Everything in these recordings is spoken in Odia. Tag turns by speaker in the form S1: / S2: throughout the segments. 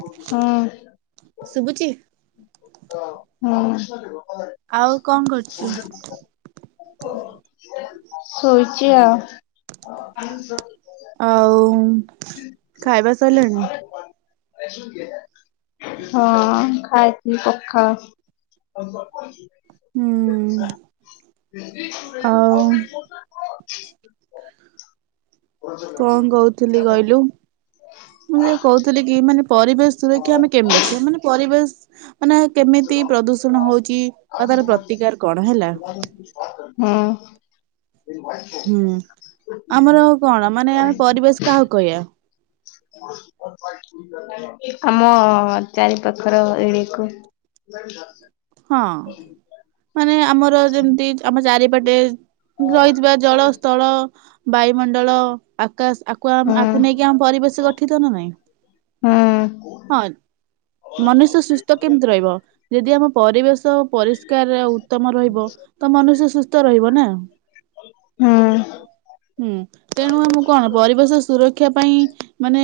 S1: ହୁଁ [inaudible]
S2: ଶୁଭୁଛି
S1: ହୁଁ। କରିବ
S2: ଆଉ କଣ କରୁଛୁ?
S1: ଶୋଇଚି ଆଉ
S2: ଆଉ ଖାଇବା ସରିଲାଣି?
S1: [inaudible] ହଁ ଖାଇଛି
S2: ହୁଁ
S1: ପଖାଳ
S2: ଆଉ
S1: [inaudible] [unintelligible]
S2: ଲି କହିଲୁ ମୁଁ ଯଉଁ କହୁଥିଲି କି ମାନେ ପରିବେଶ ସୁରକ୍ଷା ଆମେ କେମି ରଖିବା ମାନେ ପରିବେଶ ମାନେ କେମିତି ପ୍ରଦୂଷଣ ହଉଛି ଆଉ ତାର ପ୍ରତିକାର କଣ ହେଲା?
S1: ହୁଁ।
S2: ହୁଁ ଆମର କଣ ମାନେ ଆମେ ପରିବେଶ କାହାକୁ କହିବା?
S1: ଆମ ଚାରି ପାଖର ଏରିଆ କୁ
S2: ହଁ ମାନେ ଆମର ଯେମିତି ଆମ ଚାରିପଟେ ରହିଥିବା ଜଳ ସ୍ଥଳ ବାୟୁମଣ୍ଡଳ ଆକାଶ ଆମ
S1: ହୁଁ
S2: ଆକୁ ନେଇକି ଆମ ପରିବେଶ ଗଠିତ ନା ନାଇଁ
S1: ହୁଁ ହୁଁ।
S2: ହଁ ମନୁଷ୍ୟ ସୁସ୍ଥ କେମିତି ରହିବ ଯଦି ଆମ ପରିବେଶ ତ ପରିଷ୍କାର ଉତ୍ତମ ରହିବ ତ ମନୁଷ୍ୟ ସୁସ୍ଥ ରହିବ ନା
S1: ହଁ ହଁ
S2: ହୁଁ ତେଣୁ ଆମକୁ କଣ ପରିବେଶ ସୁରକ୍ଷା ପାଇଁ ମାନେ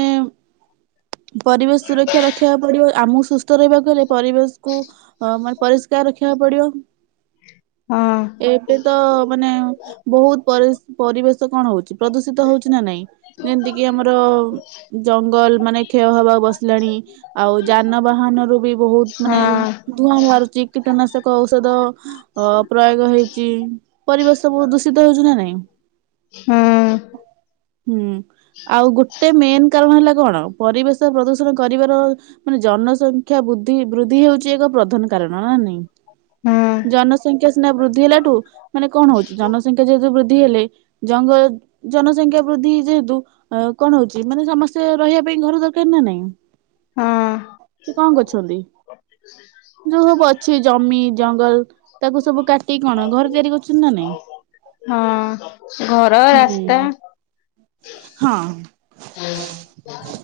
S2: ପରିବେଶ ସୁରକ୍ଷା ରଖିବାକୁ ପଡିବ ଆମକୁ ସୁସ୍ଥ ରହିବାକୁ ହେଲେ ପରିବେଶକୁ ଆମର ପରିଷ୍କାର ରଖିବା ପଡିବ। ବ ଏବେ ତ ମାନେ ବହୁତ ପରିବେଶ କଣ ହଉଛି ପ୍ରଦୂଷିତ ହଉଛି ନା ନାଇଁ ଯେମିତିକି ଆମର ଜଙ୍ଗଲ ମାନେ କ୍ଷୟ ହବା ବସିଲାଣି ଆଉ ଯାନବାହାନରୁ ବି ବହୁତ ମାନେ କଣ ବାହାରୁଛି କୀଟନାଶକ ଔଷଧ ଅ ପ୍ରୟୋଗ ହେଉଛି ପରିବେଶ ସବୁ ଦୂଷିତ ହେଉଛି ନା ନାଇଁ।
S1: ହଁ
S2: ହୁଁ ଆଉ ଗୋଟେ ମେନ୍ କାରଣ ହେଲା କଣ ପରିବେଶ ପ୍ରଦୂଷଣ କରିବାର ମାନେ ଜନସଂଖ୍ୟା ଖ୍ୟା ବୁଦ୍ଧି ବୃଦ୍ଧି ହେଉଛି ପ୍ରଧାନ କାରଣ ନା ନାଇଁ ଜନସଂଖ୍ୟା ସିନା ବୃଦ୍ଧି ହେଲାଠୁ ମାନେ କଣ ହଉଛି ଜନସଂଖ୍ୟା ଯେହେତୁ ବୃଦ୍ଧି ବୃଦ୍ଧି ହେଲେ ଜଙ୍ଗ ଜନସଂଖ୍ୟା ବୃଦ୍ଧି ଯେହେତୁ କଣ ହଉଛି ମାନେ ସମସ୍ତେ ରହିବା ପାଇଁ ଘର ଦରକାର ନା ନାହିଁ।
S1: ହଁ
S2: ସେ କଣ କରୁଛନ୍ତି? ଯୋଉ ସବୁ ଅଛି ଜମି ଜଙ୍ଗଲ ତାକୁ ସବୁ କାଟିି କଣ ଘରେ ତିଆରି କରୁଛନ୍ତି ନା
S1: ହଁ। ଘର
S2: ନାଇଁ ହୁଁ
S1: ରାସ୍ତା
S2: ହଁ। ହୁଁ।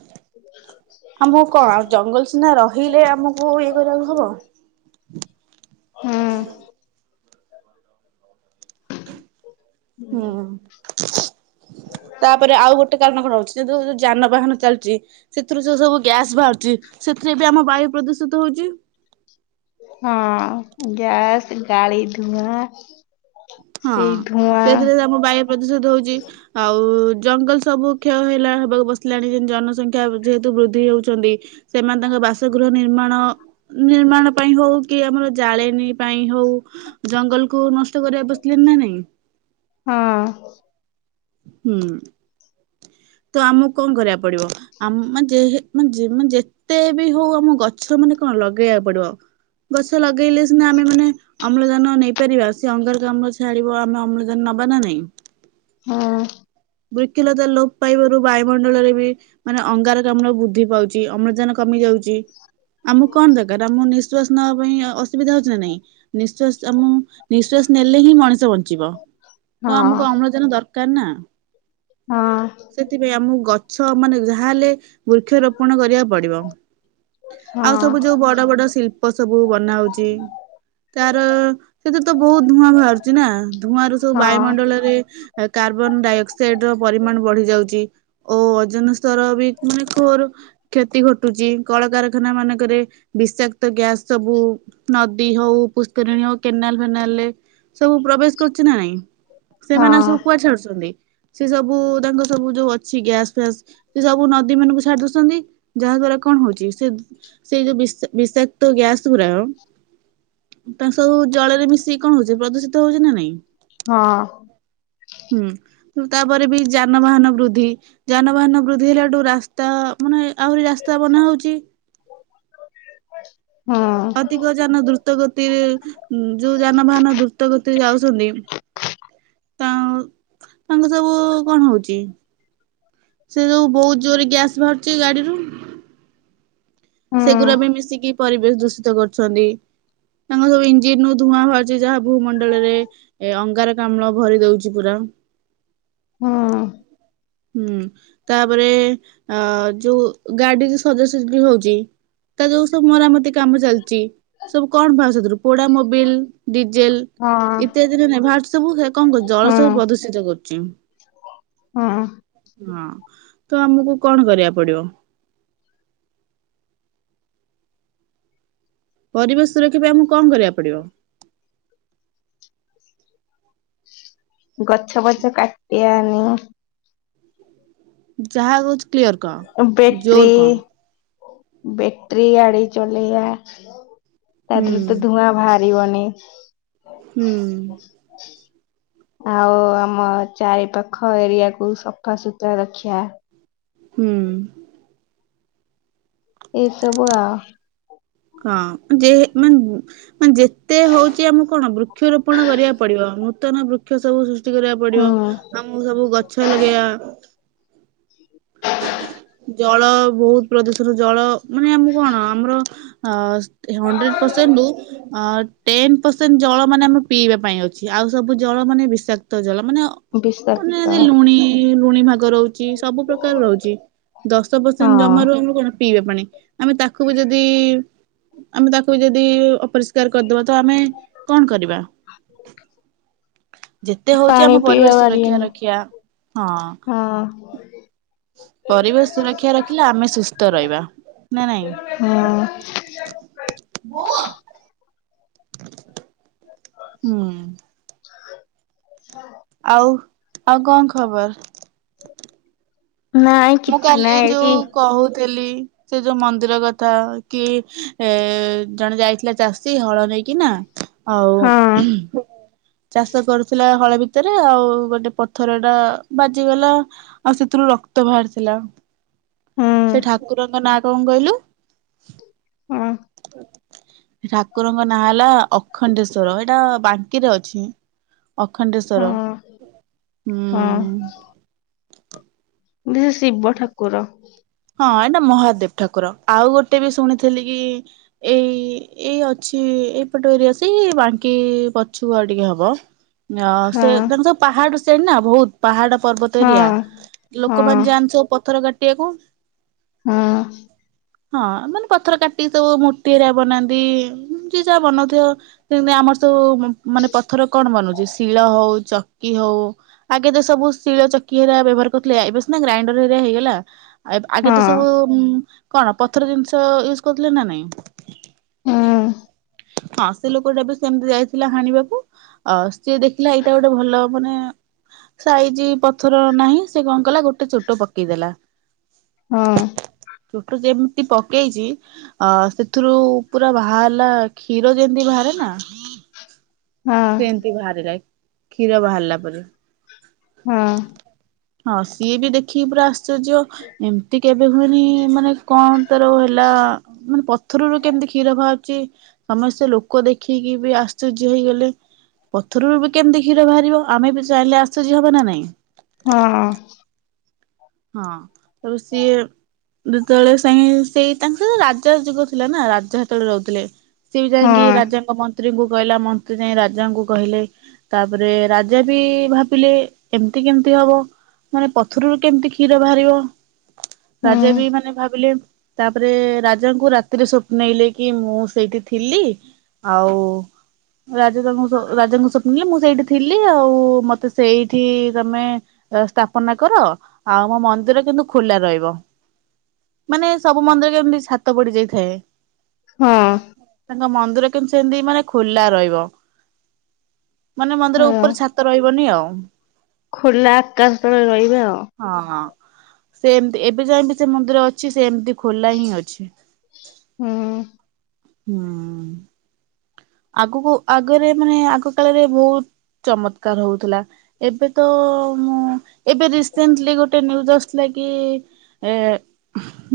S2: ଆମକୁ କଣ ଆଉ ଜଙ୍ଗଲ ସିନା ରହିଲେ ଆମକୁ ଇଏ କରିବାକୁ ହବ।
S1: ହୁଁ। [inaudible]
S2: ହୁଁ। [inaudible] ତାପରେ ଆଉ ଗୋଟେ କାରଣ କଣ ହଉଛି ଯଦି ଯୋଉ ଯାନବାହାନ ଚାଲିଚି ସେଥିରୁ ଯୋଉ ସବୁ ଗ୍ୟାସ ବାହାରୁଛି ସେଥିରେ ବି ଆମ ବାୟୁ ପ୍ରଦୂଷିତ ହଉଛି।
S1: ହଁ ଗ୍ୟାସ ଗାଳି ଧୂଆଁ
S2: ହଁ
S1: ସେଇ ଧୂଆଁ
S2: ସେଥିରେ ଆମ ବାୟୁ ପ୍ରଦୂଷିତ ହଉଛି ଆଉ ଜଙ୍ଗଲ ସବୁ କ୍ଷୟ ହେଲା ହେବାକୁ ବସିଲାଣି ଯେ ଜନସଂଖ୍ୟା ଯେହେତୁ ବୃଦ୍ଧି ହଉଛନ୍ତି ସେମାନେ ତାଙ୍କ ବାସଗୃହ ନିର୍ମାଣ ନିର୍ମାଣ ପାଇଁ ହଉ କି ଆମର ଜାଳେଣୀ ପାଇଁ ହଉ ଜଙ୍ଗଲକୁୁ ନଷ୍ଟ କରିବାକୁ ବସିଲେଣି ନା ନାଇଁ। ହୁଁ ତ ଆମକୁ କଣ କରିବାକୁ ପଡିବ ଆମେ ମାନେ ଯେହେ ମାନେ ଯେତେ ବି ହଉ ଆମ ଗଛ ମାନେ କଣ ଲଗେଇବାକୁ ପଡିବ ଗଛ ଲଗେଇଲେ ସିନା ଆମେ ମାନେ ଅମ୍ଳଜାନ ନେଇପାରିବା ସେ ଅଙ୍ଗାରକାମ୍ଳ ଛାଡିବ ଆମେ ଅମ୍ଳଜାନ ନବା ନା ନାଇଁ। ବୃକ୍ଷଲତା ଲୋପ ପାଇବାରୁ ବାୟୁମଣ୍ଡଳରେ ବି ମାନେ ଅଙ୍ଗାରକାମ୍ଲ ବୃଦ୍ଧି ପାଉଛି ଅମ୍ଳଜାନ କମି ଯାଉଛି। ଆମକୁ କଣ ଦରକାର ଆମକୁ ନିଶ୍ୱାସ ନିଶ୍ବାସ ନବା ପାଇଁ ଅସୁବିଧା ହଉଛି ନା ନାଇଁ ନିଶ୍ୱାସ ଆମ ନିଶ୍ୱାସ ନେଲେ ହିଁ ମଣିଷ ବଞ୍ଚିବ ତ ଆମକୁ ଅମ୍ଳଜାନ ଦରକାର କାର ନା। ସେଥିପାଇଁ ଆମକୁ ଗଛ ଛ ମାନେ ଯାହା ହେଲେ ବୃକ୍ଷରୋପଣ କରିବାକୁ ପଡିବ ଆଉ ସବୁ ଯୋଉ ବଡ ବଡ ଶିଳ୍ପ ସବୁ ବନା ହଉଛି ତାର ସେଥିରେ ତ ବହୁତ ଧୂଆଁ ବାହାରୁଛି ନା ଧୂଆଁ ର ସବୁ ବାୟୁମଣ୍ଡଳରେ କାର୍ବନ ଡାଇଅକ୍ସ ଅକ୍ସାଇଡ୍ ର ପରିମାଣ ବଢି ଯାଉଛି ଓ ଓଜନ ସ୍ତର ବି ମାନେ ଘୋର କ୍ଷତି ଘଟୁଛି କଳକାରଖାନା ମାନଙ୍କରେ ବିଷାକ୍ତ ଗ୍ୟାସ ସବୁ ନଦୀ ହଉ ପୁଷ୍କରିଣୀ ହଉ କେନାଲ ଫେନାଲରେ ସବୁ ପ୍ରବେଶ କରୁଛି ନା ନାଇଁ ସେମାନେ ସବୁ କୁଆଡେ ଛାଡୁଛନ୍ତି? ସେ ସବୁ ତାଙ୍କ ସବୁ ଯୋଉ ଅଛି ଗ୍ୟାସ ଫ୍ୟାସ ସେ ସବୁ ନଦୀ ମାନଙ୍କୁ ଛାଡି ଦଉଛନ୍ତି ଯାହା ଦ୍ଵାରା କଣ ହଉଛି ସେ ସେ ଯୋଉ ବିଷାକ୍ତ ଗ୍ୟାସ ଗୁରା ତାଙ୍କ ସବୁ ଜଳରେ ମିଶିକି କଣ ହଉଛି ପ୍ରଦୂଷିତ ହଉଛି ନା ନାଇଁ?
S1: ହଁ।
S2: ତାପରେ ବି ଯାନବାହାନ ବୃଦ୍ଧି ଯାନବାହାନ ବୃଦ୍ଧି ହେଲାଠୁ ରାସ୍ତା ମାନେ ଆହୁରି ରାସ୍ତା ବନା ହଉଛି
S1: [inaudible]
S2: ଅଧିକ ଯାନ ଦ୍ରୁତ ଗତିରେ ଯୋଉ ଯାନବାହାନ ଦ୍ରୁତ ଗତିରେ ଯାଉଛନ୍ତି। ତା ତାଙ୍କ ସବୁ କଣ ହଉଛି ସେ ଯୋଉ ବହୁତ ଜୋରରେ ଗ୍ୟାସ ବାହାରୁଛି ଗାଡିରୁ ସେଗୁରା ବି ମିଶିକି ପରିବେଶ ଦୂଷିତ କରୁ ଛନ୍ତି ତାଙ୍କର ସବୁ ଇଞ୍ଜିନ୍ ଧୂଆଁ ବାହାରୁଛି ଯାହା ଭୂମଣ୍ଡଳରେ ଏ ଅଙ୍ଗାରକାମ୍ଳ ଭରି ଦଉଛି ପୁରା ହୁଁ। ତାପରେ ଅ ଯୋଉ ଗାଡି ଯୋଉ ସଜଡ଼ା ସଜଡି ହଉଛି ତା ଯୋଉ ସବୁ ମରାମତି କାମ ଚାଲିଛି ସବୁ କଣ ବାହାରୁଚି ସେଥିରୁ ପୋଡ଼ା ମୋବିଲ ଡିଜେଲ ଇତ୍ୟାଦି ନାଇଁ ବାହାରୁଛି ସବୁ ସେଇରା କଣ କରୁଛି ଜଳୁ ପ୍ରଦୂଷିତ କରୁଛି ହଁ। ତ ଆମକୁ କଣ କରିବାକୁ ପଡିବ ପରିବେଶ ସୁରକ୍ଷା ପାଇଁ ଆମକୁ କଣ କରିବାକୁ ପଡିବ?
S1: ଗଛ ଫଛ କାଟିଆ ହଁ।
S2: ଯାହା କହୁଛ କ୍ଲିୟର କ
S1: ବେଟ୍ରି
S2: ଜୋର କ
S1: ବେଟ୍ରି ଗାଡ଼ି ଚଲେଇଆ। ତା
S2: ହୁଁ
S1: ଦେହରୁ ତ ଧୂଆଁ ବାହାର ପିବନି
S2: ହୁଁ।
S1: ଆଉ ଆମ ଚାରି ପାାଖ ଏରିଆକୁୁ ସଫା ସୁତୁରା ରଖିଆ।
S2: ହୁଁ।
S1: ଏଇ ସବୁ ଆଉ
S2: ହଁ ଯେହ୍ ମାନ୍ ମାନେ ଯେତେ ହଉଛି ଆମକୁ କଣ ବୃକ୍ଷରୋପଣ କରିବାକୁ ପଡିବ ମୁ ନୂତନ ବୃକ୍ଷ ସବୁ ସୃଷ୍ ଷ୍ଟି କରିବାକୁ ପଡିବ
S1: ହୁଁ
S2: ଆମକୁ ସବୁ ଗଛ ଲଗେଇବା ଜଳ ବହୁତ ପ୍ରଦୂଷଣ। ରୁ ଜଳ ମାନେ ଆମକୁ କଣ ଆମର ଅ ହଣ୍ଡ୍ରେଡ ପର୍ସେଣ୍ଟ ରୁ ଅ ଟେନ ପରସେଣ୍ଟ ଜଳ ମାନେ ଆମେ ପିଇବା ପାଇଁ ଅଛି ଆଉ ସବୁ ଜଳ ମାନେ ବିଷାକ୍ତ ଜଳ। ମାନେ
S1: ବିଷାକ୍ତ
S2: ଅନ୍ୟାନ୍ୟ ଲୁଣି ଲୁଣି ଭାଗ ରହୁଛି ସବୁ ଦର ରହୁଛି ଦଶ ପରସେଣ୍ଟ ଜମାରୁ
S1: ହଁ
S2: ଆମର କଣ ପିଇବା ପାଣି। ଆମେ ତାକୁ ବି ଯଦି ଆମେ ତାକୁ ବି ଯଦି ଅପରିଷ୍କାର କାର କରିଦବା ତ ଆମେ କଣ କରିବା ଯେତେ ହଉଛି
S1: ପାଣି
S2: ଆମ
S1: ପିଇବା
S2: ପରିବେଶ ସୁରକ୍ଷା
S1: ବାରିଏନି
S2: ରକ୍ଷିବା ହଁ। ପରିବେଶ ସୁରକ୍ଷା ରଖିଲେ ଆମେ ସୁସ୍ଥ ରହିବା ନା ନାଇଁ
S1: ହଁ
S2: ବୋଉ [inaudible] ହୁଁ
S1: [unintelligible]
S2: ଆଉ ଆଉ କଣ ଖବର?
S1: ନାଇଁ କିଛି ନାାଇଁ ଏଇଠି
S2: ଥେଲି ସେ ଯୋଉ ମନ୍ଦିର କଥା କି ଏ ଜଣେ ଯାଇଥିଲା ଚାଷୀ ହଳ ନେଇକି ନା ଆଉ
S1: ହଁ
S2: ଚାଷ କରୁଥିଲା। ହଳ ଭିତରେ ଆଉ ଗୋଟେ ପଥର ଟା ବାଜିଗଲା ଆଉ ସେଥିରୁ ରକ୍ ତ ବାହାରିଥିଲା
S1: ହୁଁ
S2: ସେ ଠାକୁରଙ୍କ ନାଁ କଣ କହିଲୁ?
S1: ହଁ
S2: ଠାକୁରଙ୍କ ନାଁ ହେଲା ଅଖଣ୍ଡେଶ୍ଵର ଏଇଟା ବାଙ୍କିରେ ଅଛି। ଅଖଣ୍ଡେଶ୍ଵର
S1: ହଁ
S2: ହୁଁ
S1: ସିଏ ଶିବ ଠାକୁର
S2: ହଁ ଏଇଟା ମହାଦେବ ଠାକୁର ଆଉ ଗୋଟେ ବି ଶୁଣିଥିଲି କି ଏଇ ଏଇ ଅଛି ଏଇପଟ ଏରିୟା ସେଇ ବାଙ୍କି ପଛୁକୁ ଆଉ ଟିକେ ହବ ଅ
S1: ହଁ
S2: ସେ ତାଙ୍କ ପାହାଡ ସେଇଠି ନାଁ ବହୁତ ପାହାଡ ପର୍ବତ
S1: ହଁ
S2: ଏରିଆ
S1: ହଁ
S2: ଲୋକମାନେ ଯାଆନ୍ତି ସବୁ ପଥର କାଟି କାଟିବାକୁ
S1: ହଁ।
S2: ହଁ ମାନେ ପଥର କାଟିିକି ସବୁ ମୂର୍ତ୍ତି ହେରିକା ବନାନ୍ତି ଯିଏ ଯାହା ବନାଉଥିବ ସେମିତି ଆମର ସବୁ ମାନେ ପଥର କଣ ବନୁଛି ଶିଳ ହଉ ଚକି ହଉ ଆଗେ ତ ସବୁ ଶିଳ ଚକି ହେରିକା ବ୍ୟବହାର କରୁଥିଲେ ଏବେ ସିନା ଗ୍ରାଇଣ୍ଡର ହେରିକା ହେଇଗଲା ଆଗେ ତ ସବୁ
S1: ହଁ
S2: କଣ ପଥର ଜିନିଷ ୟୁଜ କରିଥିଲେ ନା ନାଇଁ?
S1: ହଁ।
S2: ହଁ ସେ ଲୋକଟା ବି ସେମିତି ଯାଇଥିଲା ହାଣିବାକୁ ଆ ସିଏ ଦେଖିଲା ଏଇଟା ଗୋଟେ ଭଲ ମାନେ ସାଇଜ ପଥର ନାହିଁ ସେ କଣ କଲା ଗୋଟେ ଚୋଟ ପକେଇ ଦେଲା
S1: ହଁ।
S2: ଚୋଟ ଯେମିତି ପକେଇଛି ଅ ସେଥିରୁ ପୁରା ବାହାରିଲା କ୍ଷୀର ଯେମିତି ବାହାରେ ନା
S1: ହଁ
S2: ସେମିତି ବାହାରିଲା କ୍ଷୀର ବାହାରିଲା ପରି
S1: ହଁ।
S2: ହଁ ସିଏ ବି ଦେଖିକି ପୁରା ଆଶ୍ଚର୍ଯ୍ୟ ଏମିତି କେବେ ହୁଏନି ମାନେ କଣ ତାର ହେଲା ମାନେ ପଥରରୁ କେମିତି କ୍ଷୀର ବାହାର ବାହାରୁଚି ସମସ୍ତେ ଲୋକ ଦେଖିକି ବି ଆଶ୍ଚର୍ଯ୍ୟ ହେଇଗଲେ ପଥରରୁ ବି କେମିତି କ୍ଷୀର ବାହାରିବ ଆମେ ବି ଚାହିଁଲେ ଆଶ୍ଚର୍ଯ୍ୟ ହବ ନା ନାଇଁ
S1: ହଁ।
S2: ହଁ ତାପରେ ସିଏ ଯେତେବେଳେ ସେଇ ତାଙ୍କର ରାଜା ଯୁଗ ଥିଲା ନା ରାଜା ସେତେବେଳେ ରହୁଥିଲେ। ସିଏ ବି ଯାଇକି
S1: ହଁ
S2: ରାଜାଙ୍କ ମନ୍ତ ମନ୍ତ୍ରୀଙ୍କୁ କହିଲା ମନ୍ତ୍ରୀ ଯାଇ ରାଜାଙ୍କୁ କହିଲେ ତାପରେ ରାଜା ବି ଭାବିଲେ ଏମିତି କେମିତି ହବ ମାନେ ପଥରରୁ କେମିତି କ୍ଷୀର ବାହାରିବ
S1: ହୁଁ
S2: ରାଜା ବି ମାନେ ଭାବିଲେ ତାପରେ ରାଜାଙ୍କୁ ରାତିରେ ସ୍ୱପ୍ନେଇଲେ କି ମୁଁ ସେଇଠି ଥିଲି ଆଉ ରାଜା ତାଙ୍କୁ ରାଜାଙ୍କୁ ସ୍ୱପ୍ନେଇଲେ ମୁଁ ସେଇଠି ଥିଲି ଆଉ ମତେ ସେଇଠି ତମେ ସ୍ଥାପନା କର। ଆଉ ମୋ ମନ୍ଦିର କିନ୍ତୁ ଖୋଲା ରହିବ ମାନେ ସବୁ ମନ୍ଦିର କେମତି ଶାନ୍ତ ପଡିଯାଇଥାଏ।
S1: ହଁ
S2: ତାଙ୍କ ମନ୍ଦିର କେମତି ସେମିତି ମାନେ ଖୋଲା ରହିବ। ମାନେ ମନ୍ଦିର
S1: ହଁ
S2: ଉପରେ ଛାତ ରହିବନି ଆଉ।
S1: ଖୋଲା ଆକାଶ ତଳେ ରହିବେ ଆଉ।
S2: ହଁ ସେମତି ଏବେ ଯାଇ ବିି ସେ ମନ୍ଦିର ଅଛି ସେ ସେମିତି ଖୋଲା ହିଁ ଅଛି।
S1: ହୁଁ।
S2: ହୁଁ। ଆଗକୁ ଆଗରେ ମାନେ ଆଗ କାଳରେ ବହୁତ ଚମତ୍କାର ହଉଥିଲା ଏବେ ତ ମୁଁ ଏବେ ରିସେଣ୍ଟଲି ଗୋଟେ ନ୍ୟୁଜ ଆସଥିଲା କି ଏ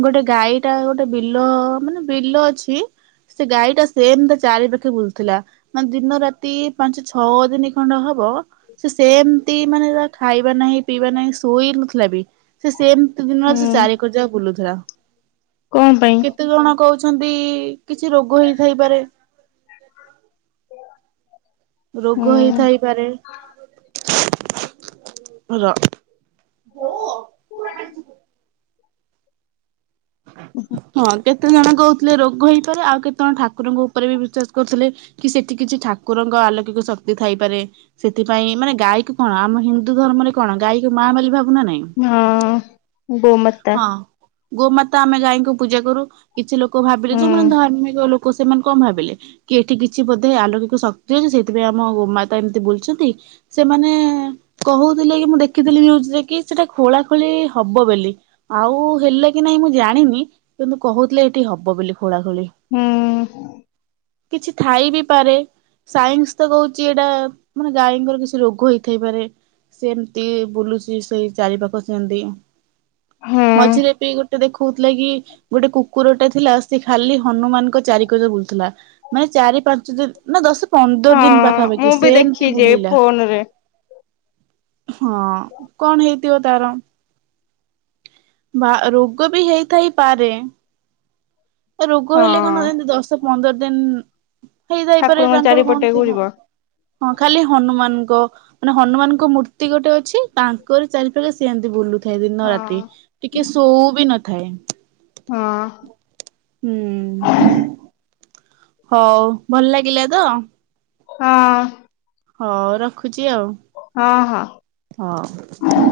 S2: ଗୋଟେ ଗାଈ ଟା ଗୋଟେ ବିଲ ମାନେ ବିଲ ଅଛି ସେ ଗାଈ ଟା ସେମିତି ଚାରି ପାଖ ବୁଲୁଥିଲା ମାନେ ଦିନ ରାତି ପାଞ୍ଚ ଛଅ ଦିନ ଖଣ୍ଡେ ହବ ହବ ସେ ସେମିତି ମାନେ ହେଲା ଖାଇବା ନାହିଁ ପିଇବା ନାାଇଁ ଶୋଇ ନଥିଲା ବି ସେମିତି ଦିନରେ ସେ
S1: ହୁଁ
S2: ଚାରି କରି ଯାକ ବୁଲୁଥିଲା। ହେରା।
S1: କଣ ପାଇଁ
S2: କେତେ ଜଣ କହୁଛ? ଅଛନ୍ତି। କିଛି ରୋଗ ହେଇଥାଇପାରେ। [unintelligible] ରୋଗ
S1: ହୁଁ
S2: ହେଇଥାଇପାରେ। ହେଲୋ। ହଁ କେତେ? କେତେ ଜଣ କହୁଥିଲେ ରୋଗ ହେଇପାରେ ଆଉ କେତେଜଣ ଠାକୁରଙ୍କ ଉପରେ ବି ବିଶ୍ୱାସ କରୁଥିଲେ କି ସେଠି କିଛି ଠାକୁରଙ୍କ ଆଲୌକିକ ଶକ୍ତି ଥାଇପାରେ ସେଥିପାଇଁ ମାନେ ଗାଈକୁ କଣ ଆମ ହିନ୍ଦୁ ଧର୍ମରେ କଣ ଗାଈର ମା ବୋଲି ଭାବୁ
S1: ହଁ ଗୋ ମାତା
S2: ହଁ ଗୋମାତା ଆମେ ଗାଈଙ୍କୁ ପୂଜା କରୁ କିଛି ଲୋକ ଭାବିଲେ
S1: ହୁଁ
S2: ଯୋଉମାନେ ଧାର୍ମିକ ଲୋକ ସେମାନେ କଣ ଭାବିଲେ କି ଏଠି କିଛି ବୋଧେ ଆଲୌକିକ ଶକ୍ତି ଅଛି ସେଇଥିପାଇଁ ଆମ ଗୋମାତା ଏମିତି ବୁଲଛନ୍ତି ସେମାନେ କହୁଥିଲେ କି ମୁଁ ଦେଖିଥିଲି ନିୟୁଜ୍ ରେ କି ସେଟା ଖୋଳା ଖୋଳି ହବ ବୋଲି ଆଉ ହେଲା କି ନାଇଁ ମୁଁ ଜାଣିନି କିନ୍ତୁ କହୁଥିଲେ ଏଠି ହବ ବୋଲି ଖୋଳା ଖୋଳି।
S1: ହୁଁ
S2: କିଛି ଥାଇ ବି ପାରେ ସାଇନ୍ସ ତ କହୁଛି ଏଇଟା ମାନେ ଗାଈଙ୍କର କିଛି ରୋଗ ହେଇଥାଇପାରେ ସେମିତି ବୁଲୁଛି ସେଇ ଚାରିପାଖ ସେମିତି
S1: ହୁଁ
S2: ମଝିରେ ବି ଗୋଟେ ଦେଖୁ କହୁଥିଲା କି ଗୋଟେ କୁକୁର ଟା ଥିଲା ସେ ଖାଲି ହନୁମାନଙ୍କ ଚାରିିକଡେ ବୁଲୁଥିଲା ମାନେ ଚାରି ପାଞ୍ଚ ଦିନ ନା ଦଶ ପନ୍ଦର ଦିନ
S1: ହଁ ମୁଁ
S2: ପାଖାପାଖି
S1: ବି
S2: ସେମିତି
S1: ଦେଖିଛି
S2: ବୁଲିଲା
S1: ଫୋନ ରେ
S2: ହଁ କଣ ହେଇଥିବ ତାର ବା ରୋଗ ବି ହେଇଥାଇପାରେ? ରୋଗ
S1: ହଁ
S2: ହେଲେ କଣ ଏମିତି ଦଶ ପନ୍ଦର ଦେନ୍ ହେଇ ଥାଇପାରେ
S1: ଠାକୁରଙ୍କ
S2: ତାଙ୍କର କଣ
S1: ଚାରିପଟେ
S2: ଥିବ?
S1: ଘୁରିବ
S2: ହଁ ଖାଲି ହନୁମାନଙ୍କ ମାନେ ହନୁମାନଙ୍କ ମୂର୍ତ୍ତି ଗୋଟେ ଅଛି ତାଙ୍କର ଚାରିପଖେ ସେମିତି ବୁଲୁ [unintelligible] ଦିନ ରାତି।
S1: ହଁ
S2: ଟିକେ ଶୋଉ ବି ନଥାଏ।
S1: ହଁ।
S2: ହୁଁ ହଉ ଭଲ ଲାଗିଲା ତ
S1: ହଁ।
S2: ହଁ ରଖୁ ଖୁଛି ଆଉ
S1: ହଁ ହଁ।
S2: ହଉ